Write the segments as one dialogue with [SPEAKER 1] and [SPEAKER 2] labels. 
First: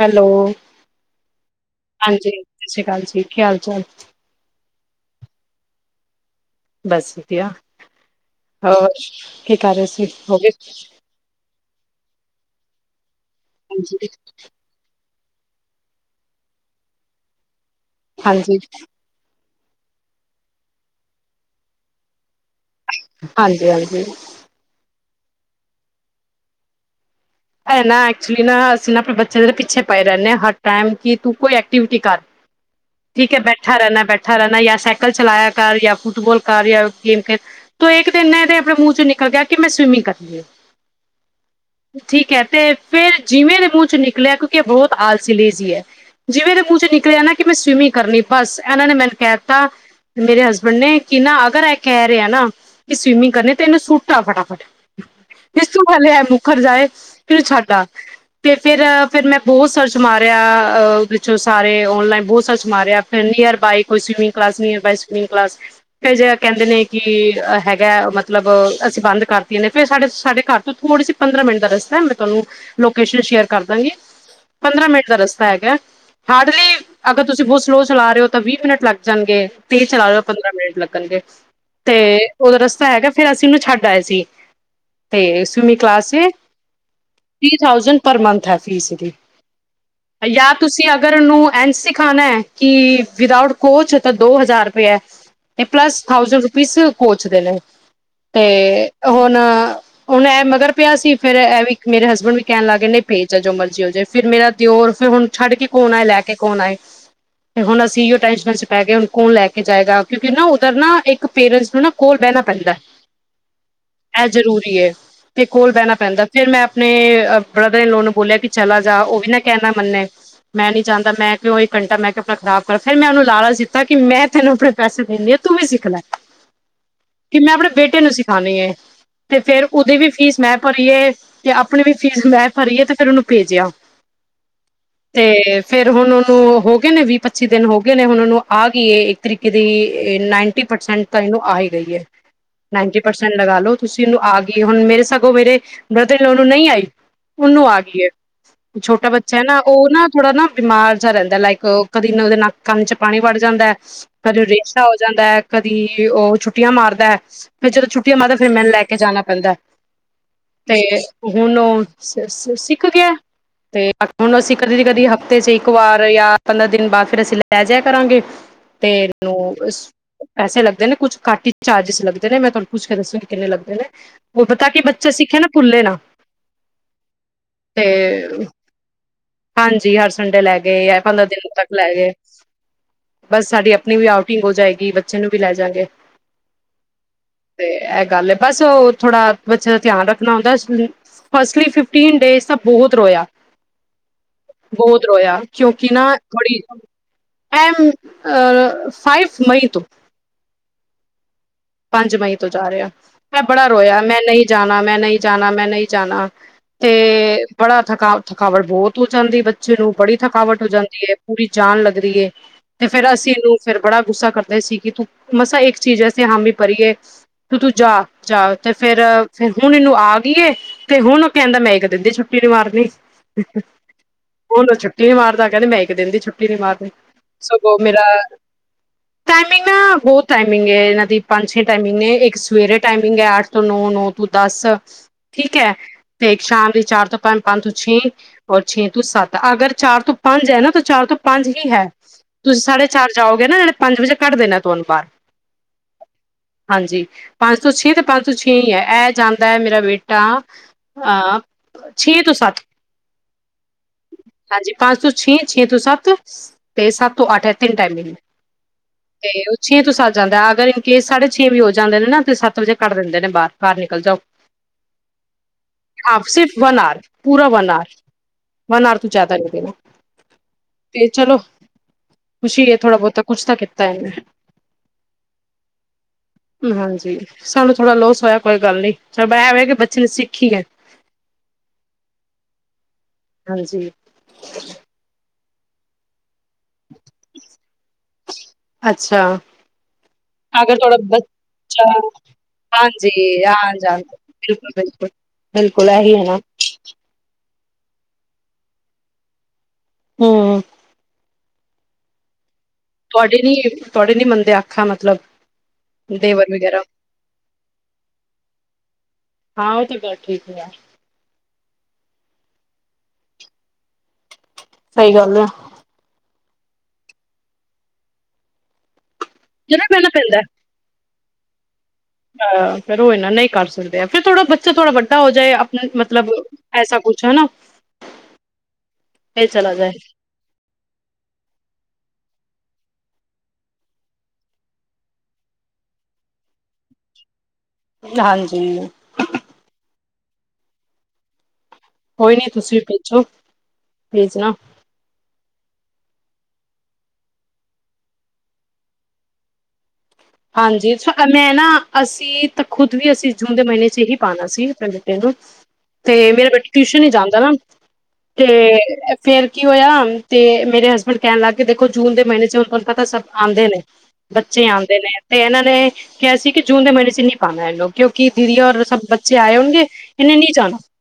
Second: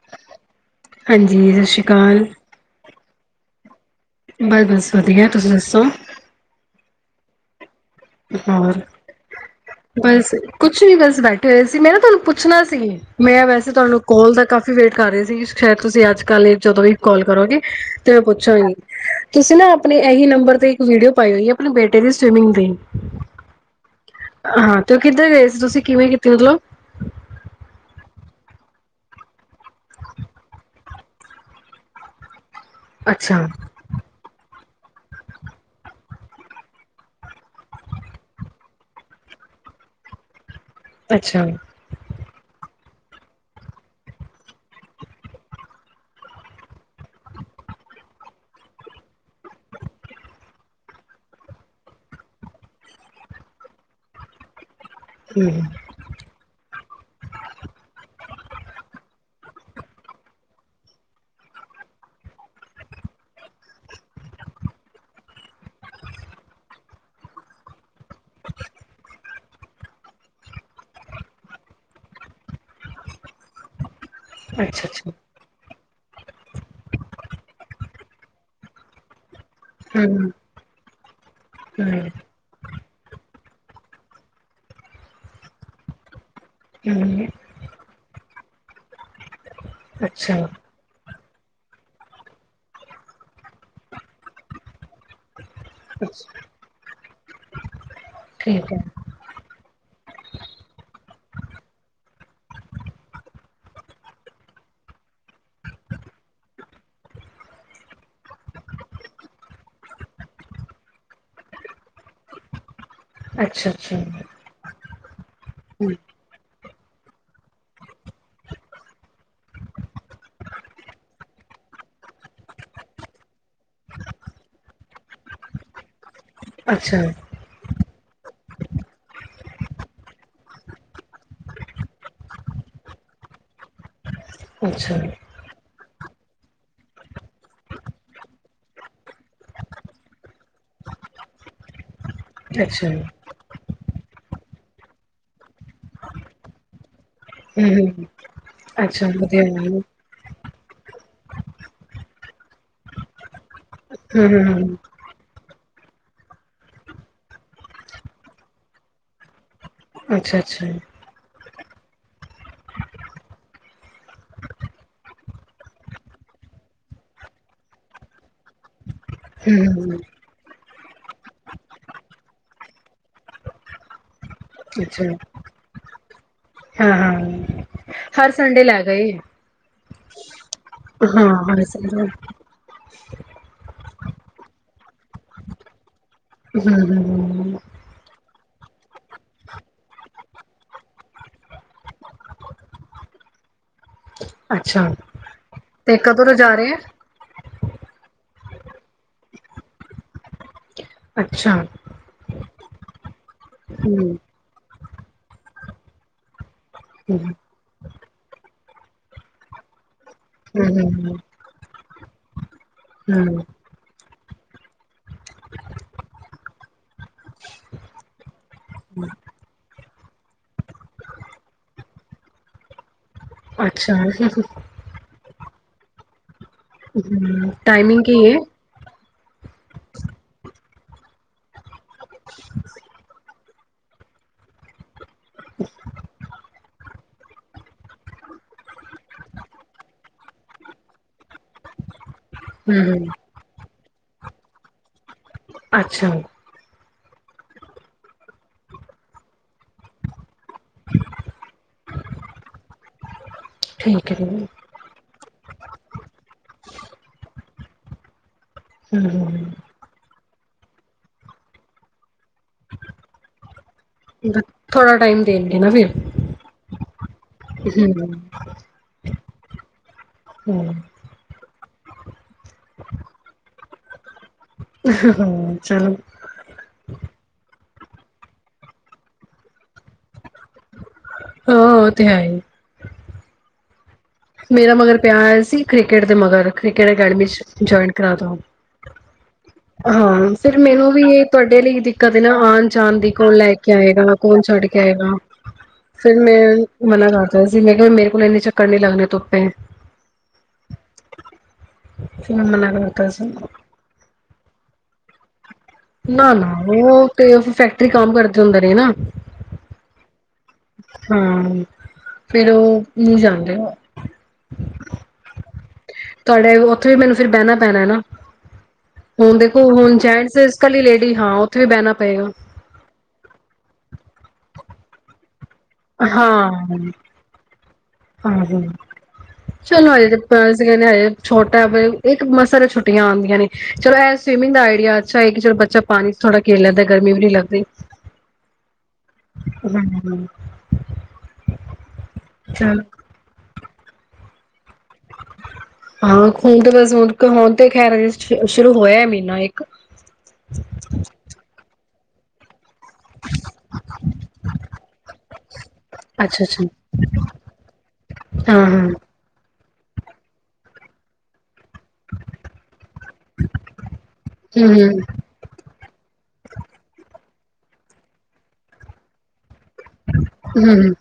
[SPEAKER 1] Hello
[SPEAKER 2] ਹਾਂਜੀ ਸਤਿ ਸ਼੍ਰੀ ਅਕਾਲ।
[SPEAKER 1] ਕਿ ਹਾਲ ਚਾਲ।
[SPEAKER 2] ਬਸ ਬਸ ਵਧੀਆ ਤੁਸੀਂ ਦੱਸੋ
[SPEAKER 1] ਬਸ ਵਧੀਆ
[SPEAKER 2] ਹੋਰ
[SPEAKER 1] ਕੀ ਕਰ ਰਹੇ ਸੀ,
[SPEAKER 2] ਬਸ
[SPEAKER 1] ਹੋ ਗਏ
[SPEAKER 2] ਕੁਛ ਵੀ ਬਸ ਬੈਠੇ ਹੋਏ ਸੀ, ਮੈਂ ਨਾ ਤੁਹਾਨੂੰ ਪੁੱਛਣਾ ਸੀ ਤੇ ਮੈਂ ਵੈਸੇ ਤੁਹਾਨੂੰ
[SPEAKER 1] ਹਾਂਜੀ,
[SPEAKER 2] ਕੋਲ ਦਾ ਕਾਫੀ ਵੇਟ ਕਰ ਰਹੀ ਸੀ। ਜ ਸ਼ਾਇਦ ਤੁਸੀਂ ਅੱਜ ਕੱਲ੍ਹ ਜਦੋਂ ਵੀ ਕਾਲ ਕਰੋਗੇ, ਤੇ ਉਹ
[SPEAKER 1] ਹਾਂਜੀ, ਹਾਂਜੀ।
[SPEAKER 2] ਪੁੱਛੋਗੀ ਤੁਸੀਂ ਨਾ ਆਪਣੇ ਇਹੀ ਨੰਬਰ ਤੇ ਇੱਕ ਵੀਡੀਓ ਪਾਇਓ ਜੀ ਆਪਣੇ ਬੇਟੇ ਦੀ ਸਵਿਮਿੰਗ ਦੀ
[SPEAKER 1] ਹਾਂਜੀ ਹਾਂਜੀ
[SPEAKER 2] ਹਾਂ, ਤੇ ਉਹ ਕਿੱਧਰ ਗਏ ਸੀ, ਤੁਸੀਂ ਕਿਵੇਂ ਕੀਤੀ ਮਤਲਬ
[SPEAKER 1] ਇਹ ਨਾ ਐਕਚੁਲੀ ਨਾ ਅਸੀਂ ਨਾ ਆਪਣੇ ਬੱਚਿਆ ਦੇ ਪਿੱਛੇ ਪਏ ਰਹਿੰਦੇ ਹ ਹਰ ਟਾਈਮ, ਕਿ ਤੂੰ ਕੋਈ ਐਕਟੀਵਿਟੀ ਕਰ। ਠੀਕ ਹੈ
[SPEAKER 2] ਅੱਛਾ,
[SPEAKER 1] ਬੈਠਾ ਰਹਿਣਾ, ਬੈਠਾ ਰਹਿਣਾ ਯ ਸਾਈਕਲ ਚਲਾਇਆ ਕਰ ਜਾਂ, ਫੁੱਟਬਾਲ ਕਰ ਜਾਂ, ਗੇਮ ਖੇਡ ਤੋ ਇੱਕ ਦਿਨ ਏਹਦੇ ਆਪਣੇ ਮੂੰਹ ਚੋਂ ਨਿਕਲ ਗਿਆ ਕਿ ਮੈਂ ਸਵੀਮਿੰਗ ਕਰਨੀ ਹੈ।
[SPEAKER 2] ਅੱਛਾ
[SPEAKER 1] ਠੀਕ ਹੈ ਤੇ ਫਿਰ ਜਿਵੇਂ ਦੇ ਮੂੰਹ ਚ ਨਿਕਲਿਆ ਕਿਉਂਕਿ ਇਹ ਬਹੁਤ ਆਲਸੀ ਲਿਜ਼ੀ ਹੈ। ਜਿਵੇਂ ਏਹਦੇ ਮੂੰਹ ਚ ਨਿਕਲਿਆ ਨਾ ਕਿ ਮੈਂ ਸਵੀਮਿੰਗ ਕਰਨੀ ਹੈ ਬਸ ਇਹਨਾਂ ਨੇ ਮੈਨੂੰ ਕਹਿ ਦਿੱਤਾ, ਮੇਰੇ ਹਸਬੈਂਡ ਨੇ ਕਿ ਨਾ ਅਗਰ ਇਹ ਕਹਿ ਰਿਹਾ ਨਾ ਕਿ ਸਵੀਮਿੰਗ ਕਰਨੀ ਤੇ ਇਹਨੂੰ ਸੁੂੱਟਾ ਫਟਾਫਟ। ਇਸ ਤੋਂ ਪਹਿਲਾਂ ਏਹ ਮੁਕਰ ਜਾਏ। ਫਿਰ ਛੱਡਆ। ਤੇ ਫਿਰ ਫਿਰ ਮੈਂ ਬਹੁਤ ਸਰਚ ਮਾਰਿਆ ਉਹਦੇ ਚੋਂ ਸਾਰੇ ਓਨਲਾਈਨ ਬਹੁਤ ਸਰਚ ਮਾਰਿਆ ਫਿਰ ਨੀਅਰ ਬਾਏ ਕੋਈ swimming class nearby swimming class ਫੇਰ ਜੇ ਕਹਿੰਦੇ ਨੇ ਕਿ ਹੈ ਮਤਲਬ ਅਸੀਂ ਬੰਦ ਕਰ ਨੇ ਫਿਰ ਸਾੇ ਸਾਡੇ ਘਰ ਤੋਂ ਥੋੜਾ ਸੀ ਪ ਪੰਦਰਾਂ ਮਿੰਟ ਦਾ ਰਸਤਾ ਮੈਂ ਤੁਹਾਨੂੰ ਲੋਕੇਸ਼ਨ ਸ਼ੇਅਰ ਕਰ ਦਾਂਗੀ
[SPEAKER 2] ਅੱਛਾ
[SPEAKER 1] ਪੰਦਰਾਂ ਮਿੰਟ
[SPEAKER 2] ਅੱਛਾ, ਹੂੰ,
[SPEAKER 1] ਦਾ ਰਸਤਾ ਹੈਗਾ ਹਾਰਡਲੀ ਅਗਰ ਤੁਸੀਂ ਬਹੁਤ ਸਲੋਅ ਚਲਾ ਰਹੇ ਹੋ ਤਾਂ ਵੀਹ ਮਿੰਟ ਲੱਗ ਜਾਣਗੇ ਤੇ ਚਲਾ ਰਿ ਪ
[SPEAKER 2] ਹੂੰ,
[SPEAKER 1] ਪੰਦਰਾਂ ਮਿੰਟ ਲਗਦਾ ਕਰਨਗੇ ਤੇ ਉਹਦਾ ਰਸ ਹੈਗਾ ਫੇਰ ਅਸੀਂ ਉਹਨੂੰ ਛੱਡ ਆਏ ਸੀ ਤੇ ਸਵੀਮੀ ਕਲਾਸ ਚ
[SPEAKER 2] ਹੂੰ,
[SPEAKER 1] ਥ੍ਰੀ ਥਾਊਜੈਂਡ ਪਰ ਮੰਥ ਹੈ ਫੀਸ ਦੀ
[SPEAKER 2] ਅੱਛਾ,
[SPEAKER 1] ਯਾਰ ਤੁਸੀਂ ਅ ਅਗਰਨੂੰ ਐਨ ਸਿਖਾਉਣਾ ਹੈ ਕਿ ਵਿਦਊਟ ਕੋਚ ਤਾਂ ਦੋ ਹਜ਼ਾਰ ਰੁਪਏ ਤੇ ਪਲੱਸ
[SPEAKER 2] ਅੱਛਾ,
[SPEAKER 1] ਥਾਊਸੈਂਡ ਰੁਪੀਜ਼ ਕੋਚਦੇ ਨੇ ਤੇ
[SPEAKER 2] ਠੀਕ ਹੈ,
[SPEAKER 1] ਹੁਣ ਹੁਣ ਇਹ ਮਗਰ ਪਿਆ ਸੀ ਫੇਰ ਇਹ ਵੀ ਮੇਰੇ ਹਸਬੈਂਡ ਵੀ ਕਹਿਣ ਲੱਗਏ ਨਹੀਂ ਪੇਜ ਆ ਜੋ ਮਰਜੀੀ ਹੋ ਜਾਏ ਫ਼ਿਰ ਮੇਰਾ ਦਿਓਰ ਫਿਰ ਹੁਣ ਛੱਡ ਕੇ ਕੌਣ ਆਏ ਲੈ ਕੇ ਕੌਣ ਆਏ ਤੇ ਹੁਣ ਅਸੀਂ ਇੋ ਟੈਸ਼ਨਾਂ ਚ ਪੈ ਗ ਹੁਣ ਕੌਣ ਲੈ ਕੇ ਜਾਏਗਾ ਕਿਉਂਕਿ ਨਾ ਉੱਧਰ ਨਾ ਇੱਕ ਪੇਰੈਂਟਸ ਨੂੰ ਨਾ ਕੋਲ ਬਹਿਣਾ ਪੈਂਦਾ
[SPEAKER 2] ਅੱਛਾ ਅੱਛਾ
[SPEAKER 1] ਇਹ ਜ਼ਰੂਰੀ ਏ ਤੇ ਕੋਲ
[SPEAKER 2] ਹੂੰ।
[SPEAKER 1] ਬਹਿਣਾ ਪੈਂਦਾ ਫਿਰ ਮੈਂ ਆਪਣੇ ਬ੍ਰਦਰ ਨੇ ਲੋਨ ਨੂੰ ਬੋਲਿਆ ਕਿ ਚਲਾ ਜਾ ਉਹ ਵੀ ਨਾ ਕਹਿਣਾ ਮੰਨੇ ਮੈਂ ਨੀ ਚਾਹਦਾ ਮੈਂ ਕਿਂਹੀ ਕੰਟਾ ਮੈਂ ਕਿ ਆਪਣਾ ਖ਼ਰਾਬ ਕਰ ਫੇਿਰ ਮੈਂ ਉਹਨੂੰ ਲਾਲਾ ਦਿੱਤਾ ਕਿ ਮੈਂ ਤੈਨੂੰ ਆਪਣੇ ਪੈਸੇ ਦਿੰਦੀ ਆ ਤੂੰ ਵੀ ਸਿੱਖ ਲੈ
[SPEAKER 2] ਅੱਛਾ
[SPEAKER 1] ਟੇ ਨੂੰ ਸਿਖਾਉਣੀ ਹੈ ਤੇ ਫੇਰ ਉਹਦੀ ਵੀ ਫੀਸ ਮੈਂ ਭਰੀਏ ਤੇ ਆਪਣੀ ਵੀ ਫੀਸ ਮੈਂ ਫਰੀਏ ਤੇ ਫਿਰ ਉਹਨੂੰ ਭੇਜਿਆ
[SPEAKER 2] ਅੱਛਾ,
[SPEAKER 1] ਤੇ ਫੇਿਰ ਹੁਣ ਉਹ ਹੋ ਗਏ ਨੇ ਵੀਹ ਪੱਚੀ ਦਿਨ ਹੋ ਗਏ ਨੇ ਹੁਣ ਨੂੰ ਆ ਗਈਏ ਤਰੀਕੇ ਦੀ ਨਾਈਨਟੀ ਪਰਸੈਂਟ ਤਾਂ ਇਹਨੂੰ ਆ ਹੀ ਗਈ
[SPEAKER 2] ਅੱਛਾ,
[SPEAKER 1] ਨਾਈਨਟੀ ਪਰਸੈਂਟ ਲਗਾ ਲੋ ਤੁਸੀਂਨੂੰ ਆ ਗਏ ਹੁਣ ਮੇਰੇ ਸਗੋਂ ਮੇਰੇ ਦਿਲੋਂ ਨੂੰ ਨਹੀਂ ਆਈ ਉਹਨੂੰ ਆ ਗਈ
[SPEAKER 2] ਹੂੰ-ਹੂੰ,
[SPEAKER 1] ਹੈ
[SPEAKER 2] ਅੱਛਾ
[SPEAKER 1] ਛੋਟਾ ਬੱਚਾ
[SPEAKER 2] ਵਧੀਆ
[SPEAKER 1] ਨਾ
[SPEAKER 2] ਗੱਲ ਏ।
[SPEAKER 1] ਉਹ ਨਾ ਥੋੜਾ ਨਾ ਬਿਮਾਰ ਰਹਿੰਦਾ ਲਾਈਕ ਕਦੀ ਨਾ ਉਹਦੇ ਨੱਕਾਂ ਚ ਪਾਣੀ ਵੜ ਜਾਂਦਾ
[SPEAKER 2] ਹੂੰ,
[SPEAKER 1] ਕਦੇੋਂ
[SPEAKER 2] ਹੂੰ,
[SPEAKER 1] ਰੇਸ਼ਾ ਹੋ ਜਾਂਦਾ ਹੈ ਕ ਦੀ ਉਹ ਛੁੱਟੀਆਂ ਮਾਰਦਾ ਫਰ ਜਦੋਂ ਛੁੱਟੀਆਂ ਮਾਰਦਾ ਫੇਿਰ ਮੈਨੂੰ ਲੈ ਕੇ ਜਾਣਾ ਪੈਂਦਾ
[SPEAKER 2] ਅੱਛਾ
[SPEAKER 1] ਤੇ ਹੁਣ ਉਹ ਸਿੱਖ ਗਿਆ ਤੇ ਹੁਣ ਅਸੀਂ ਕਦੀ ਦੀ ਕਦੀ ਹਫ਼ਤੇ ਚ ਇੱਕ ਵਾਰ ਜਾਂ ਪੰਦਰਾਂ ਦਿਨ ਬਾਅਦ ਫਿਰ ਅਸੀਂ ਲੈ ਜਾ ਕਰਾਂਗੇ ਤੇ ਨੂੰ
[SPEAKER 2] ਹੂੰ, ਹੂੰ,
[SPEAKER 1] ਪੈਸੇ ਲੱਗ ਦੇ ਨੇ ਕੁਛ ਘੱਟ ਹੀ ਚਾਰਜਿਸ ਲੱਗਦੇ ਨੇ ਮੈਂ ਤੁਹਾਨੂੰ ਪੁੱਛ ਕੇ ਦੱਸਾਂਗੀ ਕਿੰਨੇ ਲੱਗਦੇ ਨੇ। ਵੋ ਪਤਾ ਕੇ ਬੱਚਾ ਸਿੱਖੇ ਨਾ ਨਾ
[SPEAKER 2] ਹਾਂ ਹਾਂ, ਹਰ ਸੰਡੇ ਲੈ ਗਏ।
[SPEAKER 1] ਜੀ ਹਰਸੰਡੇ ਲੈਗ ਗਏ ਐ ਪੰਦਰਾਂ
[SPEAKER 2] ਹਾਂ
[SPEAKER 1] ਦਿਨ
[SPEAKER 2] ਹਰ
[SPEAKER 1] ਤੱਕ ਲੈ
[SPEAKER 2] ਸੰਡੇ,
[SPEAKER 1] ਗਏ। ਬਸ ਸਾਡੀ ਆਪਣੀ ਵੀ ਆਊਟਿੰਗ ਹੋ ਜਾਏਗੀ ਬੱਚੇ ਨੂੰ ਵੀ ਲੈ ਜਾਗੇ।
[SPEAKER 2] ਹਮ ਹਮ
[SPEAKER 1] ਤੇ
[SPEAKER 2] ਹਮ।
[SPEAKER 1] ਏਹ ਗੱਲ ਐ ਬਸ ਉਹ ਥੋੜਾ ਬਚੇ ਦਾ ਧਿਆਨ ਰੱਖ ਣਾ ਹੁੰਦੈ ਸਨੁ ਫਸਟਲੀ ਫਿਫਟੀਨ ਡੇਜ਼ ਤਾਂ ਬਹੁਤ ਰੋਯਾ।
[SPEAKER 2] ਅੱਛਾ
[SPEAKER 1] ਬੌਤ ਰੋਯਾ ਕਿਉਂਕਿ
[SPEAKER 2] ਤੇ
[SPEAKER 1] ਨਾ
[SPEAKER 2] ਕਦੋਂ ਤੋਂ ਜਾ
[SPEAKER 1] ਥੋੜੀ
[SPEAKER 2] ਰਹੇ ਆ?
[SPEAKER 1] ਐਮ ਫਾਈਵ ਮਈ ਤੋਂ।
[SPEAKER 2] ਅੱਛਾ,
[SPEAKER 1] ਪੰਜ ਮਏ। ਤੋ ਜਾ ਰਿਐ। ਐ ਬੜਾ ਰੋਯਾ
[SPEAKER 2] ਹੂੰ,
[SPEAKER 1] ਮੈਂ ਨਹੀਂ ਜਾਣਾ। ਮੈਂ ਨਹੀਂ ਜਾਣਾ ਮੈਂ ਨਹੀਂ ਜਾਣਾ। ਤੇ
[SPEAKER 2] ਹੂੰ, ਹੂੰ,
[SPEAKER 1] ਬੜਾ ਥਕਾ ਥਕਾਵਟ ਬਹੁਤ ਹੋ ਜਾਂਦੀ ਏ ਬੱਚੇ ਨੂੰ ਬੜੀ ਥਕਾਵਟ ਹੋ ਜਾਂਦੀ ਏ
[SPEAKER 2] ਹੂੰ,
[SPEAKER 1] ਪੂਰੀ ਜਾਨ ਲੱਗ ਦੀਏ। ਤੇ ਫੇਰ ਅਸੀਂ
[SPEAKER 2] ਹੂੰ।
[SPEAKER 1] ਏਹਨੂੰ ਫੇਰ ਬੜਾ ਗੁੱਸਾ ਕਰਦੇ ਸੀ ਕਿ ਤੂੰ ਮਸਾ ਏਕ ਚੀਜ਼ ਅਸੀ ਹਾਮੀ ਪਰੀਏ ਤੁ ਤੂੰ ਜਾ ਜਾ ਤੇ ਫੇਰ ਫੇਰ ਹੁਣ ਇਹਨੂੰ ਆ ਗਈਏ ਤੇ ਹੁਣ ਕਹਿੰਦੈ ਮੈਂ ਇੱਕ ਦਿਨ ਦੀ ਛੁੱਟੀ ਨੀ ਮਾਰਨੀ।
[SPEAKER 2] ਅੱਛਾ।
[SPEAKER 1] ਹੁਣ ਉਹ ਛੁੱਟੀ ਨੀ ਮਾਰਦਾ, ਕੈੰਦੇ ਮੈਂ ਇੱਕ ਦਿਨ ਦੀ ਛੁੱਟੀ ਨੀ ਮਾਰਨੀ।
[SPEAKER 2] ਹਮ,
[SPEAKER 1] ਸਗੋਂ
[SPEAKER 2] ਟਾਈਮਿੰਗ ਕੀ
[SPEAKER 1] ਮੇਰਾ
[SPEAKER 2] ਏ
[SPEAKER 1] ਟਾਈਮਿੰਗ ਨਾ, ਬੌਤ ਟਾਈਮਿੰਗ ਹੈ ਇਹਨਾਂ ਦੀ। ਪੰਜ ਛੇ ਟਾਈਮਿੰਗ ਨੇ ਇੱਕ ਸਵੇਰੇ ਟਾਈਮਿੰਗ ਹੈ ਅੱਠ ਤੋਂ ਨੌ, ਨੋ ਤੁ ਦਸ ਠੀਕ ਹੈ, ਤੇ ਇੱਕ ਸ਼ਾਮ ਦੀ ਚਾਰ ਤੋਂ ਪੰਜ, ਪੰਜ ਤੋਂ ਛੇ ਔਰ ਛੇ ਤੁ ਸੱਤ ਅਗਰ ਚਾਰ ਤੋਂ ਪੰਜ ਹੈ ਨਾ ਤਾਂ ਚਾਰ ਤੋਂ ਪੰਜ ਹੀ ਹੈ। ਤੁਸੀਂ
[SPEAKER 2] ਹੂੰ,
[SPEAKER 1] ਸਾਢੇ ਚਾਰ
[SPEAKER 2] ਹੂੰ।
[SPEAKER 1] ਜਾਓਗੇ ਨਾ ਜੜੇ ਪੰਜ ਵਜੇ ਕੱਢ ਦੇਣੈ ਤੁਹਾਨੂੰ ਬਾਹਰ।
[SPEAKER 2] ਅੱਛਾ।
[SPEAKER 1] ਹਾਂਜੀ, ਪੰਜ ਤੋਂ ਛੇ ਤੇ ਪੰਜ ਤੋਂ ਛੇ ਈ ਹੈ ਐਹ ਜਾਂਦੈ ਮੇਰਾ ਬੇਟਾ ਅਹ ਛੇ ਤੋਂ ਸੱਤ।
[SPEAKER 2] ਠੀਕ ਹੈ ਜੀ।
[SPEAKER 1] ਹਾਂਜੀ ਪੰਜ ਤੋਂ ਛੇ ਛੇ ਤੋਂ ਸੱਤ ਤੇ ਸੱਤ ਤੋਂ ਅੱਠ ਐਹ ਤਿੰਨ ਟਾਈਮਿੰਗ ਨੇ।
[SPEAKER 2] ਹਮ ਹਮ ਹਮ‌।
[SPEAKER 1] ਛੇ ਤੋਂ ਸਾਤ ਜਾਂਦੈ ਅਗਰ ਇਨੁ ਕੇ ਸਾਢੇ ਛੇ ਵੀ ਹੋ ਜਾਂਦੇ ਨੇ ਨਾ ਤੇ ਸੱਤ ਵਜੇ ਕੱਢ ਦਿੰਦੇ ਨੇ ਬਾਰ। ਬਾਰ ਨਿਕਲ ਜਾਓ।
[SPEAKER 2] ਥੋੜ੍ਹਾ ਟਾਈਮ ਦੇਣ ਗੇ, ਨਾ ਫਿਰ
[SPEAKER 1] ਹਾਂ ਸਿਰਫ ਵਨ ਆਰ ਪੂਰਾ ਵਨ ਆਰ
[SPEAKER 2] ਹੂੰ,
[SPEAKER 1] ਵਨ ਆਰ ਤੂੰ ਚਜਆਦਾ ਨਈ ਦੇ ਰੇ
[SPEAKER 2] ਹੂੰ।
[SPEAKER 1] ਤੇ ਚਲੋ ਖੁਸ਼ੀ ਹੈ, ਥੋੜ੍ਹਾ ਬਹੁਤਾ ਕੁਛ ਤਾਂ ਕੀਤਾ ਐਣੇ
[SPEAKER 2] ਹਾਂ ਚਲੋ
[SPEAKER 1] ਹਾਂਜੀ ਸਾਨੂੰ ਥੋੜ੍ਹਾ ਲੋਸ ਹੋਇਆ, ਕੋਈ ਗੱਲ ਨੀ ਸਾਡਾ ਐ ਹੋ ਕਿ ਬੱਚੇ ਨੇ ਸਿੱਖੀ ਹੈ।
[SPEAKER 2] ਹਾਂ ਓ ਤੇ ਹੈ ਈ
[SPEAKER 1] ਹਾਂਜੀ
[SPEAKER 2] ਮੇਰਾ ਮਗਰ ਪਿਆ ਹੋਆ ਸੀ। ਕ੍ਰਿਕਟ ਦੇ ਮਗਰ ਕ੍ਰਿਕਟ ਅਕਡਮੀ ਚ ਜੁਇਨ ਕਰਾ ਦੋ,
[SPEAKER 1] ਅੱਛਾ
[SPEAKER 2] ਹਾਂ ਫਿਰ
[SPEAKER 1] ਅਗਰ
[SPEAKER 2] ਮੈਨੂੰ
[SPEAKER 1] ਥੋੜਾ
[SPEAKER 2] ਵੀ ਇਹ ਤੁਹਾਡੇ ਲਈ
[SPEAKER 1] ਬੱਚਾ
[SPEAKER 2] ਦਿੱਕਤ ਨਾ ਆਉਣ ਜਾਣ ਦੀ ਕੌਣ
[SPEAKER 1] ਹਾਂਜੀ
[SPEAKER 2] ਲੈ
[SPEAKER 1] ਆ
[SPEAKER 2] ਕੇ ਆਏਗਾ
[SPEAKER 1] ਜਾਂਦਾ
[SPEAKER 2] ਕੌਣ ਛੱਡ
[SPEAKER 1] ਬਿਲਕੁਲ
[SPEAKER 2] ਕੇ
[SPEAKER 1] ਬਿਲਕੁਲ
[SPEAKER 2] ਆਏਗਾ।
[SPEAKER 1] ਬਿਲਕੁਲ ਇਹੀ
[SPEAKER 2] ਫਿਰ
[SPEAKER 1] ਹੈ ਨਾ
[SPEAKER 2] ਮੈਂ ਮਨਾ ਕਰ ਵੈਸੇ ਮੈਂ ਕਿਹਾ ਮੇਰੇ ਕੋਲ ਐਣੇ ਚੱਕਰ ਨਈ ਲੱਗਣੇ ਤੋਪ ਹੈ
[SPEAKER 1] ਹਮ।
[SPEAKER 2] ਕਿ ਮੈਂ ਕਰਤਾ ਸੀ
[SPEAKER 1] ਤੁਹਾਡੇ ਨੀ ਤੁਹਾਡੇ ਨੀ ਮੰਦਿਆ ਅੱਛਾ ਮਤਲਬ
[SPEAKER 2] ਨਾ,
[SPEAKER 1] ਦੇਵਰ
[SPEAKER 2] ਨਾ
[SPEAKER 1] ਵਗੈਰਾ
[SPEAKER 2] ਉਹ ਤੇ ਫੈਕਟਰੀ ਕੰਮ ਕਰਦੇ ਹੁੰਦੇ ਨੇ ਨਾ
[SPEAKER 1] ਹਾਂ ਉਹ ਤਾਂ ਗੱਲ ਠੀਕ ਹੈ ਯਾਰ
[SPEAKER 2] ਹਾਂ। ਫਿਰ ਉਹ ਨਹੀਂ ਜਾਂਦੇ ਨਾ
[SPEAKER 1] ਸਹੀ ਗੱਲ ਆ
[SPEAKER 2] ਤੁਹਾਡੇ ਉੱਥੇ ਵੀ ਮੈਨੂੰ ਫਿਰ ਬਹਿਣਾ ਪੈਣਾ ਹੈ ਨਾ ਹੁਣ ਦੇਖੋ
[SPEAKER 1] ਚਲੋ
[SPEAKER 2] ਹੁਣ ਜੈੈਂਟਸ ਇਸ ਕਾਲ ਲੈਟ ਬਈ ਹਾਂ ਉੱਥੇ ਵੀ ਬੈਨਾ
[SPEAKER 1] ਅਹ ਫੇਿਰ ਉਹ ਇਨਾ ਨਹੀਂ ਕਰ ਸਕਦੇ, ਆ ਫੇਰ ਥੋੜਾ ਬੱਚ ਫੇਰ ਥੋੜਾ ਵੱਡਾ ਹੋ ਜਾਏ ਆਪ
[SPEAKER 2] ਹਾਂ, ਹਾਂ
[SPEAKER 1] ਫੇਰ ਚਲਾ ਜਾਏ
[SPEAKER 2] ਚਲੋ ਅਸੀਂ ਕਹਿਣੇ ਹਜੇ ਛੋਟਾ ਇਕ ਮਸਾ ਤੇ ਛੁੱਟੀ ਆਉਂਆਂ ਨੇ ਚਲੋ ਇਹ ਸਵਿਮਿੰਗ ਦਾ ਆਈਆ ਅੱਛਾ ਹੈ, ਕਿ ਚਲੋ ਬੱਚਾ ਪਾਣੀ ਥੋੜਾ ਕੇੇ ਲੈਂਦਾ ਗਰਮੀ ਵੀ ਨਹੀਂ ਲੱਗਦੀ
[SPEAKER 1] ਹਾਂਜੀ।
[SPEAKER 2] ਹਮ
[SPEAKER 1] ਕੋਈ ਨੀ ਤੁਸੀਂ
[SPEAKER 2] ਚਲ
[SPEAKER 1] ਭੇਜੋ ਭੇਜਣਾ
[SPEAKER 2] ਹਾਂ ਖੂਦ ਵਸੂੰਦ ਹੁਣ ਤੇ ਖੈਰਜ ਸ਼ੁਰੂ ਹੋਇਆ ਮਹੀਨਾ ਇੱਕ
[SPEAKER 1] ਹਾਂਜੀ ਮੈਂ ਨਾ ਅਸੀਂ ਤਾਂ ਖੁਦ ਵੀ ਅਸੀਂ ਜੂਨ ਦੇ ਮਹੀਨੇ ਚ ਹੀ ਪਾਉਣਾ ਸੀ ਆਪਣੇ ਬੇਟੇ ਨੂੰ ਤੇ
[SPEAKER 2] ਅੱਛਾ
[SPEAKER 1] ਮੇਰਾ
[SPEAKER 2] ਅੱਛਾ
[SPEAKER 1] ਬੇਟਾ ਟਿਊਸ਼ਨ ਹੀ ਜਾਂਦਾ ਨਾ ਤੇ
[SPEAKER 2] ਹਾਂ ਹਾਂ
[SPEAKER 1] ਫੇਿਰ ਕੀ ਹੋਇਆ ਤੇ ਮੇਰੇ ਹਸਬੈਂਡ ਕਹਿਣ ਲੱਗ ਕਿ ਦੇਖੋ ਜੂਨ ਦੇ ਮਹੀਨੇ ਚ ਹੁਣ ਤੁਹਾਨੂੰ ਪਤਾ ਸਭ ਆਉਂਦੇ ਨੇ ਬੱਚੇ
[SPEAKER 2] ਹਮ
[SPEAKER 1] ਆਉਂਦੇ ਨੇ ਇਹਨਾਂ ਨੇ ਕਿਹਾ ਸੀ ਕਿ ਜੂਨ ਦੇ ਮਹੀਨੇ ਚ ਨਹੀਂ ਪਾਉਣਾ ਇਹਨੂੰ ਕਿਉਂਕਿ ਦੀਦੀ ਔਰ ਸਭ ਬੱਚੇ ਆਏ ਹੋਏ ਇਹਨੇ ਨਹੀਂ ਜਾਣਾ
[SPEAKER 2] ਹਮ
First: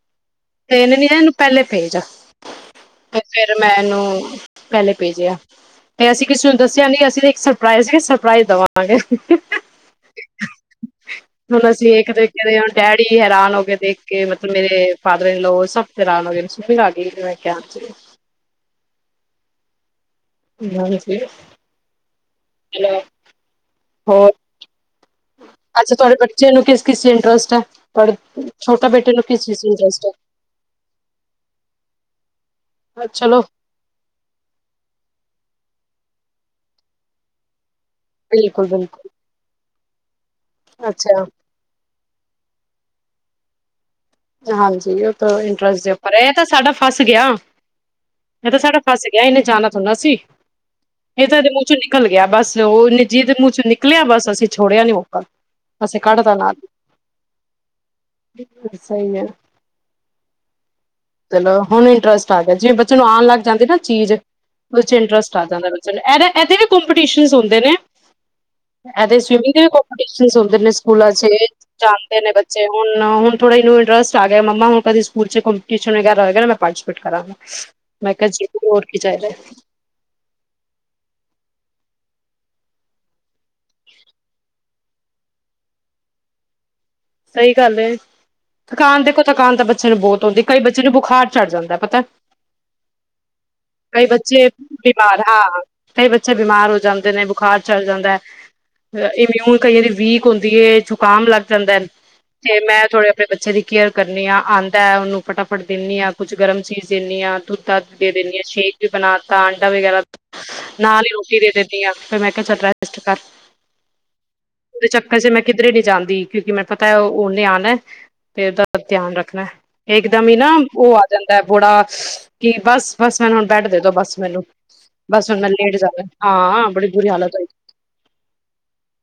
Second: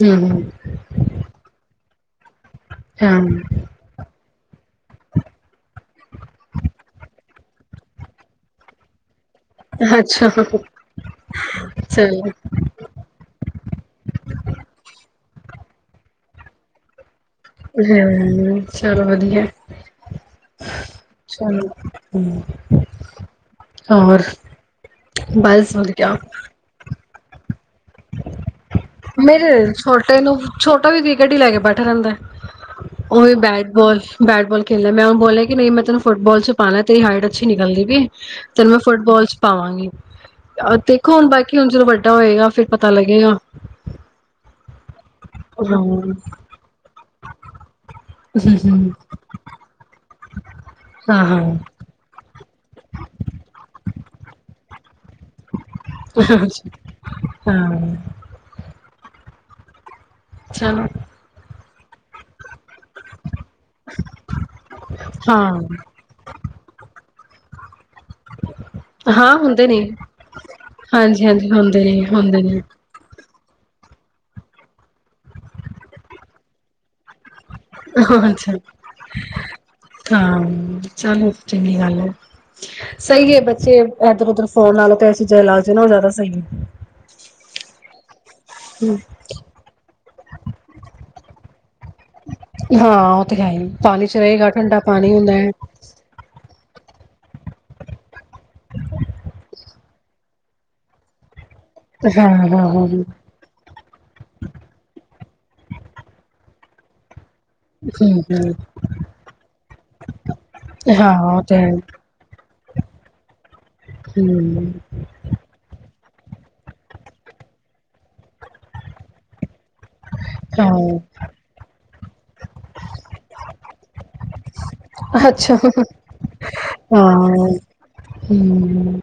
[SPEAKER 2] ਹਮ
[SPEAKER 1] ਤੇ ਇਹਨੂੰ ਪਹਿਲੇ ਭੇਜ ਆ ਤੇ
[SPEAKER 2] ਹਮ
[SPEAKER 1] ਫਿਰ ਮੈਂ ਇਹਨੂੰ ਪਹਿਲੇ ਭੇਜਿਆ ਤੇ ਅਸੀਂ ਕਿਸੇ ਨੂੰ ਦੱਸਿਆ ਨਹੀਂ ਅਸੀਂ ਇੱਕ ਨਾ ਸਰਪ੍ਰਾਈਜ਼ ਪ੍ਰਾਈਜ਼ ਦੇਵਾਂਗੇ ਹਾ ਹਾ
[SPEAKER 2] ਹਾਂ ਅੱਛਾ
[SPEAKER 1] ਹੁਣ ਅਸੀਂ ਦੇਖ ਦੇਖ
[SPEAKER 2] ਚਲੋ
[SPEAKER 1] ਰਹੇ ਹਾਂ ਡੈਡੀ ਵੀ ਹੈਰਾਨ ਹੋ ਗਏ ਦੇਖ ਕੇ ਮਤਲਬ ਮੇਰੇ ਫਾਦਰ ਇਨ ਲਓ ਸਭ ਹੈਰਾਨ ਹੋ ਗਏ [unintelligible]
[SPEAKER 2] ਹਮ ਚਲੋ ਵਧੀਆ
[SPEAKER 1] ਹਾਂਜੀ
[SPEAKER 2] ਚਲੋ
[SPEAKER 1] ਹੈਲੋ ਹੋਰ
[SPEAKER 2] ਬਸ
[SPEAKER 1] ਅੱਛਾ ਤੁਹਾਡੇ
[SPEAKER 2] ਵਧੀਆ
[SPEAKER 1] ਬੱਚੇ ਨੂੰ ਕਿਸ ਕਿਸ ਚ ਟ੍ਸਟ ਹੈ ਪੜ੍ਹ
[SPEAKER 2] ਮੇਰੇ ਛੋਟੇ ਨੂੰ ਛੋਟਾ ਵੀ ਕੀ ਗੱਡੀ ਲੈ ਕੇ ਬੈਠਾ ਰਹਿੰਦਾ ਉਹੀ
[SPEAKER 1] ਚਲੋ
[SPEAKER 2] ਬੈਟ ਬੋਲ, ਬੈਟ ਬੋਲ ਖੇਲੇ ਮੈਂ ਉਹ ਬੋਲੇ ਕਿ ਨਹੀਂ ਮੈਂ ਤੈਨੂੰ ਫੁੱਟਬਾਲ ਚ ਪਾਉਣਾ ਤੇਰੀ ਹਾਈਟ ਅੱਛੀ ਨਿਕਲਦੀ
[SPEAKER 1] ਬਿਲਕੁਲ
[SPEAKER 2] ਤੈਨੂੰ ਮੈਂ
[SPEAKER 1] ਬਿਲਕੁਲ
[SPEAKER 2] ਫੁੱਟਬਾਲ ਚ ਹੀ ਪਾਵਾਂਗੀ ਹ ਦੇਖੋ
[SPEAKER 1] ਅੱਛਾ
[SPEAKER 2] ਹੁਣ ਬਾਕੀ ਹੁਣ ਜਦੋਂ ਵੱਡਾ ਹੋਏਗਾ ਫ਼ਿਰ ਪਤਾ ਲੱਗੇਗਾ
[SPEAKER 1] ਹਾਂਜੀ ਓ ਇੰਟਰਸਟ ਦੇ
[SPEAKER 2] ਹਾਂ
[SPEAKER 1] ਉਪਰ ਹੈ ਇਹ ਤਾਂ ਸਾਡਾ ਫਸ ਗਿਆ ਏਹ ਤਾਂ ਸਾਡਾ ਫਸ ਗਿਆ ਇਹਨੇ ਜਾਣਾ ਥੋੜ੍ਹਾ ਨਾ ਸੀ ਇਹ ਤਾਂ
[SPEAKER 2] ਹਾਂ
[SPEAKER 1] ਇਹਦੇ ਮੂੰਹ ਚੋਂ ਨਿਕਲ ਗਿਆ ਬਸ ਉਹ ਨਿੱਜੀ ਦੇ ਮੂੰਹ ਚੋਂ ਨਿਕਲਿਆ ਬਸ ਅਸੀਂ ਛੋੜਿਆ ਨੀ ਉਹ ਅਸੀਂ ਕੱਢ ਤਾ
[SPEAKER 2] ਹਾਂ
[SPEAKER 1] ਨਾਲ
[SPEAKER 2] ਹਾਂ
[SPEAKER 1] ਹੀ ਸਹੀ ਹੈ
[SPEAKER 2] ਚਲੋ
[SPEAKER 1] ਚਲੋ ਹੁਣ ਇੰਟਰਸਟ ਆ ਗਿਆ ਜਿਵੇਂ ਬ ਬੱਚੇ ਨੂੰ ਆਉਣ ਲੱਗ ਜਾਂਦੀ ਨਾ ਚੀਜ਼ ਬੱਚੇ ਨੂੰ ਇੰਟਰਸਟ ਆ
[SPEAKER 2] ਹਾਂ
[SPEAKER 1] ਜਾਂਦਾ ਬੱਚੇ ਨੂੰ ਇਹਦੇ ਇਹਦੇ ਵੀ ਕੋਂਪੀਟੀਸ਼ਨ ਹੁੰਦੇ ਨੇ ਇਹਦੇ
[SPEAKER 2] ਹਾਂ
[SPEAKER 1] ਸਵਿਮਿੰਗ ਦੇ
[SPEAKER 2] ਹੁੰਦੇ
[SPEAKER 1] ਵੀ
[SPEAKER 2] ਨੇ
[SPEAKER 1] ਕੌਂਪੀਟੀਸ਼ਨ ਨੇ ਸਕੂਲਾਂ
[SPEAKER 2] ਹਾਂਜੀ
[SPEAKER 1] ਚ
[SPEAKER 2] ਹਾਂਜੀ ਹੁੰਦੇ
[SPEAKER 1] ਜਾਂਦੇ ਨੇ
[SPEAKER 2] ਹੁੰਦੇ
[SPEAKER 1] ਬੱਚੇ ਹੁਣ ਹੁਣ ਥੋੜਾ ਇਹਨੂੰ ਇੰਟਰਸਟ ਆ ਗਿਆ ਮੰਮਾ ਹੁਣ ਕਦੀ ਸਕੂਲ ਚ ਕੰਪਟੀਸ਼ਨ ਵਗੈਰਾ ਹੋਏਗਾ ਨਾ ਮੈਂ ਪਾਰਟੀਸਪੇਟ ਕਰਾਂਗਾ
[SPEAKER 2] ਹਾ
[SPEAKER 1] ਮੈਂ
[SPEAKER 2] ਹਾ
[SPEAKER 1] ਕਿਹਾ
[SPEAKER 2] ਅੱਛਾ
[SPEAKER 1] ਜ਼ਰੂਰ ਹੋਰ ਕੀ ਚਾਹੀਦਾ
[SPEAKER 2] ਹ ਚਲੋ ਚੰਗੀ ਗੱਲ ਹੈ ਸਹੀ ਹੈ ਬੱਚੇ ਇਦਰ ਉਧਰ ਫੋਨ ਨਾਲੋ ਤੇ ਐਸੀ ਚੀਜਾਂ ਲਾ ਕੇ ਨਾ ਜ਼ਿਆਦਾ ਸਹੀ ਹੁੰਦੀਆ।
[SPEAKER 1] ਸਹੀ ਗੱਲ ਏ ਥਕਾਨ ਦੇਖੋ ਥਕਾਨ ਤਾਂ ਬੱਚੇ ਨੂੰ ਬਹੁਤ ਆਉਂਦੀ ਕਈ ਬੱਚੇ ਨੂੰ ਬੁਖਾਰ ਚੜ੍ਹ ਜਾਂਦਾ ਪਤਾ
[SPEAKER 2] ਹਾਂ ਉਹ ਤੇ ਹੈ ਹੀ
[SPEAKER 1] ਕਈ
[SPEAKER 2] ਪਾਣੀ ਚ
[SPEAKER 1] ਬੱਚੇ
[SPEAKER 2] ਰਹੇਗਾ ਠੰਡਾ ਪਾਣੀ
[SPEAKER 1] ਬਿਮਾਰ
[SPEAKER 2] ਹੁੰਦਾ
[SPEAKER 1] ਹਾਂ
[SPEAKER 2] ਹੈ।
[SPEAKER 1] ਕਈ ਬੱਚੇ ਬਿਮਾਰ ਹੋ ਜਾਂਣ ਨੇ ਬੁਖਾਰ ਛੱਡ ਜਾਂਦਾ ਇ ਹੁਨ ਕਈਆਂ ਦੀ ਵੀਕ ਹੁੰਦੀ ਹੈ ਜੁਕਾਮ ਲੱਗ ਜਾਂਦਾ
[SPEAKER 2] ਹਾਂ ਹਾਂ
[SPEAKER 1] ਤੇ ਮੈਂ
[SPEAKER 2] ਹਾਂ ਹਮ
[SPEAKER 1] ਥੋੜੇ ਆਪਣੇ ਬੱਚੇ ਦੀ ਕੇਅਰ ਕਰਨੀ ਹਾਂ ਆਉਂਦਾ ਹੈ ਉਹਨੂੰ ਫਟਾਫਟ ਦਿੰਦੀ ਹਾਂ ਕੁਛ ਗਰਮ ਚੀਜ਼ ਦਿੰਦੀ ਹਾਂ। ਦੁੱਧ ਦਾਧ ਦੇ ਦਨੀ ਹਾਂ
[SPEAKER 2] ਹਮ
[SPEAKER 1] ਸ਼ੇਕ ਵੀ ਬਣਾ ਤਾਾ ਆਂਡਾ ਵਗੈਰਾ ਨਾਲ ਹੀ
[SPEAKER 2] ਹਾਂ
[SPEAKER 1] ਰੋਟੀ
[SPEAKER 2] ਉਹ
[SPEAKER 1] ਦੇ
[SPEAKER 2] ਤੇ ਹੈ
[SPEAKER 1] ਦਿੰਦੀ ਹਾਂ ਫਿਰ ਮੈਂ ਕਿਹਾ ਚੱਲ ਰੈਸਟ ਕਰ। ਓਹਦੇ ਚੱਕਰ ਚ ਮੈਂ ਕਿਧਰੇ ਨੀ ਜਾਂਦੀ ਕਿਉਂਕਿ ਮੈਂ ਪਤਾ ਹੈ ਉਹ ਓਹਨੇ ਆਉਣਾ ਤੇ ਉਹਦਾ ਧਿਆਨ ਰੱਖਣਾ ਇੱਕਦਮ ਹੀ ਨਾ
[SPEAKER 2] ਹਮ
[SPEAKER 1] ਉਹ ਆ
[SPEAKER 2] ਹਾਂ
[SPEAKER 1] ਜਾਂਦਾ ਬੜਾ ਕਿ ਬਸ-ਬਸ ਮੈਨ ਹੁਣ ਬੇਡ ਦੇਦੋ ਬੱਸ ਮੈਨੂੰ ਬਸ ਹੁਣ ਮੈ
[SPEAKER 2] ਅੱਛਾ
[SPEAKER 1] ਲੇਟ ਜਾਦਾ ਹਾਂ ਬੜੀ ਬੁਰੀ
[SPEAKER 2] ਹਾਂ
[SPEAKER 1] ਹਾਲਤ ਹੋਣ
[SPEAKER 2] ਹਮ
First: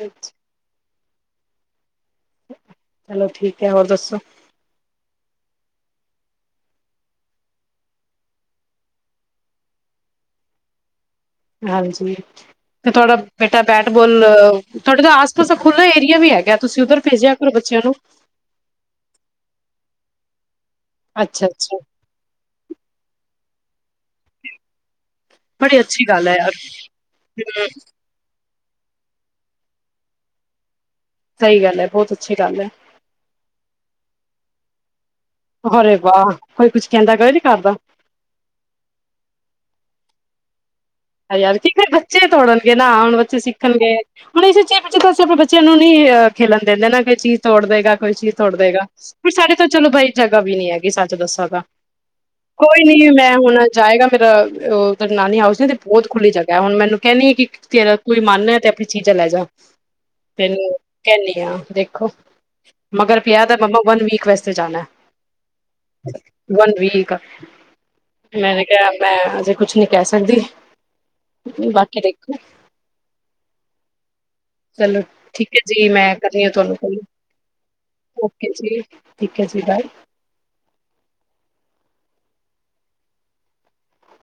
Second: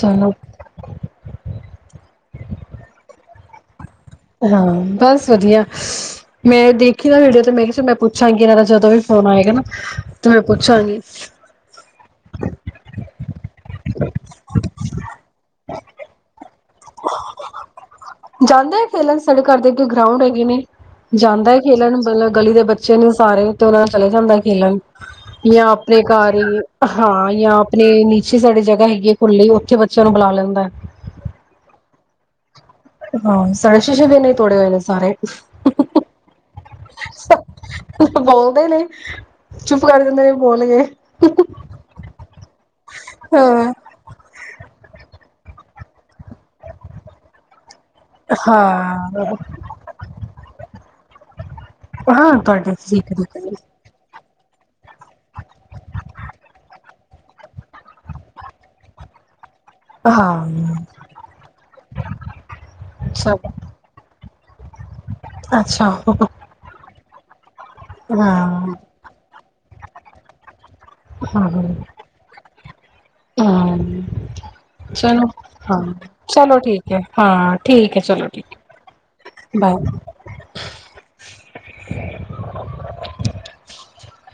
[SPEAKER 2] ਚਲੋ
[SPEAKER 1] ਚਲੋ ਠੀਕ ਕ ਹੋਰ ਦੱਸ
[SPEAKER 2] ਹਾਂ ਬਸ ਵਧੀਆ। ਮੈਂ ਦੇਖਿਆ ਤੁਹਾਡਾ ਤੇ ਮੈਂ ਕਿਹਾ ਮੈਂ ਪੁੱਛਾਂਗੀ ਇਹਨਾਂ ਦਾ ਜਦੋਂ ਵੀ ਫੋਨ ਆਏਗਾ ਨਾ ਤੇ ਮੈਂ ਪੁੱਛਾਂਗੀ।
[SPEAKER 1] ਹਾਂਜੀ ਤੇ ਤੁਹਾਡਾ ਬੇਟਾ ਬੈਟ ਬੋਲ ਤੁਹਾਡੇ ਤਾਂ ਆਸ ਪਾਸ ਖੁੱਲ੍ਹਲਾ ਏਰੀਆ ਵੀ ਹੈਗਾ। ਤੁਸੀਂ ਉੱਧਰ ਭੇਜਿਆ ਕਰੋ ਬੱਚਿਆਂ ਨੂੰ।
[SPEAKER 2] ਇੱਕ ਗਰਾਊਂਡ ਹੈਗੇ ਨੇ
[SPEAKER 1] ਅੱਛਾ
[SPEAKER 2] ਜਾਂਦਾ
[SPEAKER 1] ਅੱਛਾ
[SPEAKER 2] ਖੇਲਣ ਮਤਲਬ ਗਲੀ ਦੇ ਬੱਚੇ ਚਲੋ ਸਾਰੇ ਤਨਾਂ ਚਲੇ ਜਾਂਦਾ ਖੇਲਣ ਯਾ
[SPEAKER 1] ਬੜੀ
[SPEAKER 2] ਆਪਣੇ
[SPEAKER 1] ਅੱਛੀ ਗੱਲ
[SPEAKER 2] ਘਰ
[SPEAKER 1] ਹੈ ਯਾਰ
[SPEAKER 2] ਹਾਂ ਜਾਂ
[SPEAKER 1] ਹੂੰ,
[SPEAKER 2] ਆਪਣੇ ਨੀਚੇ ਸਾਡੇ ਜਾ ਹੈਗੀ ਏ ਖੁੱਲੀ ਉੱਥੇ ਬੱਚਿਆਂ ਨੂੰ ਬੁਲਾ ਲੈਂਦਾ ਹੈ।
[SPEAKER 1] ਸਹੀ ਗੱਲ ਹੈ ਬਹੁਤ ਅੱਛੀ ਗੱਲ ਹੈ।
[SPEAKER 2] ਹਾਂ ਸਾਡੇ ਸ਼ੀਸ਼ੇ ਵੀ ਇਨੇ ਤੋੜੇ ਹੋਏ ਨੇ ਸਾਰੇ
[SPEAKER 1] ਅਰੇ ਵਾਹ ਕੋਈ ਕੁੱਝ ਕਹਿੰਦਾ ਕਦੇ ਨੀ ਕਰਦਾ
[SPEAKER 2] ਬੋਲਦੇ ਨੇ, ਚੁੱਪ ਕਰ ਦਿੰਦੇ ਨੇ। ਬੋਲ ਗਏ
[SPEAKER 1] ਯਾਰ ਕੀ ਫੇਰ ਬੱਚੇ ਤੋੜਨਗੇ ਨਾ ਹੁਣ ਬੱਚੇ
[SPEAKER 2] ਹਾਂ
[SPEAKER 1] ਸਿੱਖਣਗੇ ਹੁਣ ਇਸ ਪਿੱਛੇ ਆਪਣੇ ਬੱਚੇ ਬੱਚਿਆਂ ਨੂੰ ਨਹੀਂੀ ਅ ਖੇਿਲਣ ਦਿੰਦੇ ਨਾ ਕੋਈ ਚੀਜ਼ ਤੋੜ ਦੇਵੇਗਾ। ਕੋਈ ਚੀਜ਼ ਤੋੜ ਦੇਗਾ ਵੀ
[SPEAKER 2] ਹਾਂ
[SPEAKER 1] ਸਾਡੇ ਤਾਂ ਚਲੋ ਬਾਈ ਜਗ੍ਹਾ ਵੀ ਨੀ ਹੈਗੀ ਸਾਡੀ [unintelligible]
[SPEAKER 2] ਹਾਂ ਤੁਹਾਡੇ
[SPEAKER 1] ਕੋਈ ਨਹੀਂ
[SPEAKER 2] ਠੀਕ
[SPEAKER 1] ਮੈਂ ਹੋਣਾ ਜਾਏਗਾ ਫੇਰ ਉਹ ਨਾਨੀ ਹਾਊਸ ਬਹੁਤ ਖੁੱਲੀ ਜਗ੍ਹਾ ਹੈ ਹੁਣ ਮੈਨੂੰ ਕਹਿਣੀ ਆ ਕਿ ਤੇਰਾ ਕੋਈ ਮਨ ਐ ਤੇ ਆਪਣੀ ਚੀਜ਼ਾਂ ਲੈ ਜਾਓ। ਤੈਨੂੰ
[SPEAKER 2] ਹਾਂ
[SPEAKER 1] ਕਹਿਣੀ ਆ ਦੇਖੋ ਮਗਰ
[SPEAKER 2] ਸਭ
[SPEAKER 1] ਪਿਆ ਦਾ ਮੰਮਾ ਵਨ ਵੀਕ ਵਸ ਚ ਜਾਣਾ
[SPEAKER 2] ਅੱਛਾ
[SPEAKER 1] ਵਨ ਵੀਕ। [inaudible] ਮੈਨੇ
[SPEAKER 2] ਹਾਂ
[SPEAKER 1] ਕਿਹਾ ਮੈਂ ਹਜੇ ਕੁਛ ਨੀ- ਕਹਿ ਸਕਦੀ-
[SPEAKER 2] ਹਾਂ ਹਾਂ।
[SPEAKER 1] ਬਾਕੀ ਦੇਖੋ
[SPEAKER 2] ਚਲੋ
[SPEAKER 1] ਠੀਕ ਹੈ
[SPEAKER 2] ਹਾਂ
[SPEAKER 1] ਜੀ ਮੈਂ ਕਰਨੀ ਆ
[SPEAKER 2] ਚਲੋ
[SPEAKER 1] ਤੁਹਾਨੂੰ
[SPEAKER 2] ਠੀਕ
[SPEAKER 1] ਕੋਲ
[SPEAKER 2] ਐ ਹਾਂ ਠੀਕ ਐ ਚਲੋ
[SPEAKER 1] ਓਕੇ
[SPEAKER 2] ਠੀਕ
[SPEAKER 1] ਜੀ, ਠੀਕ ਹੈ ਜੀ, ਬਾਏ।
[SPEAKER 2] ਬਾਏ। [unintelligible]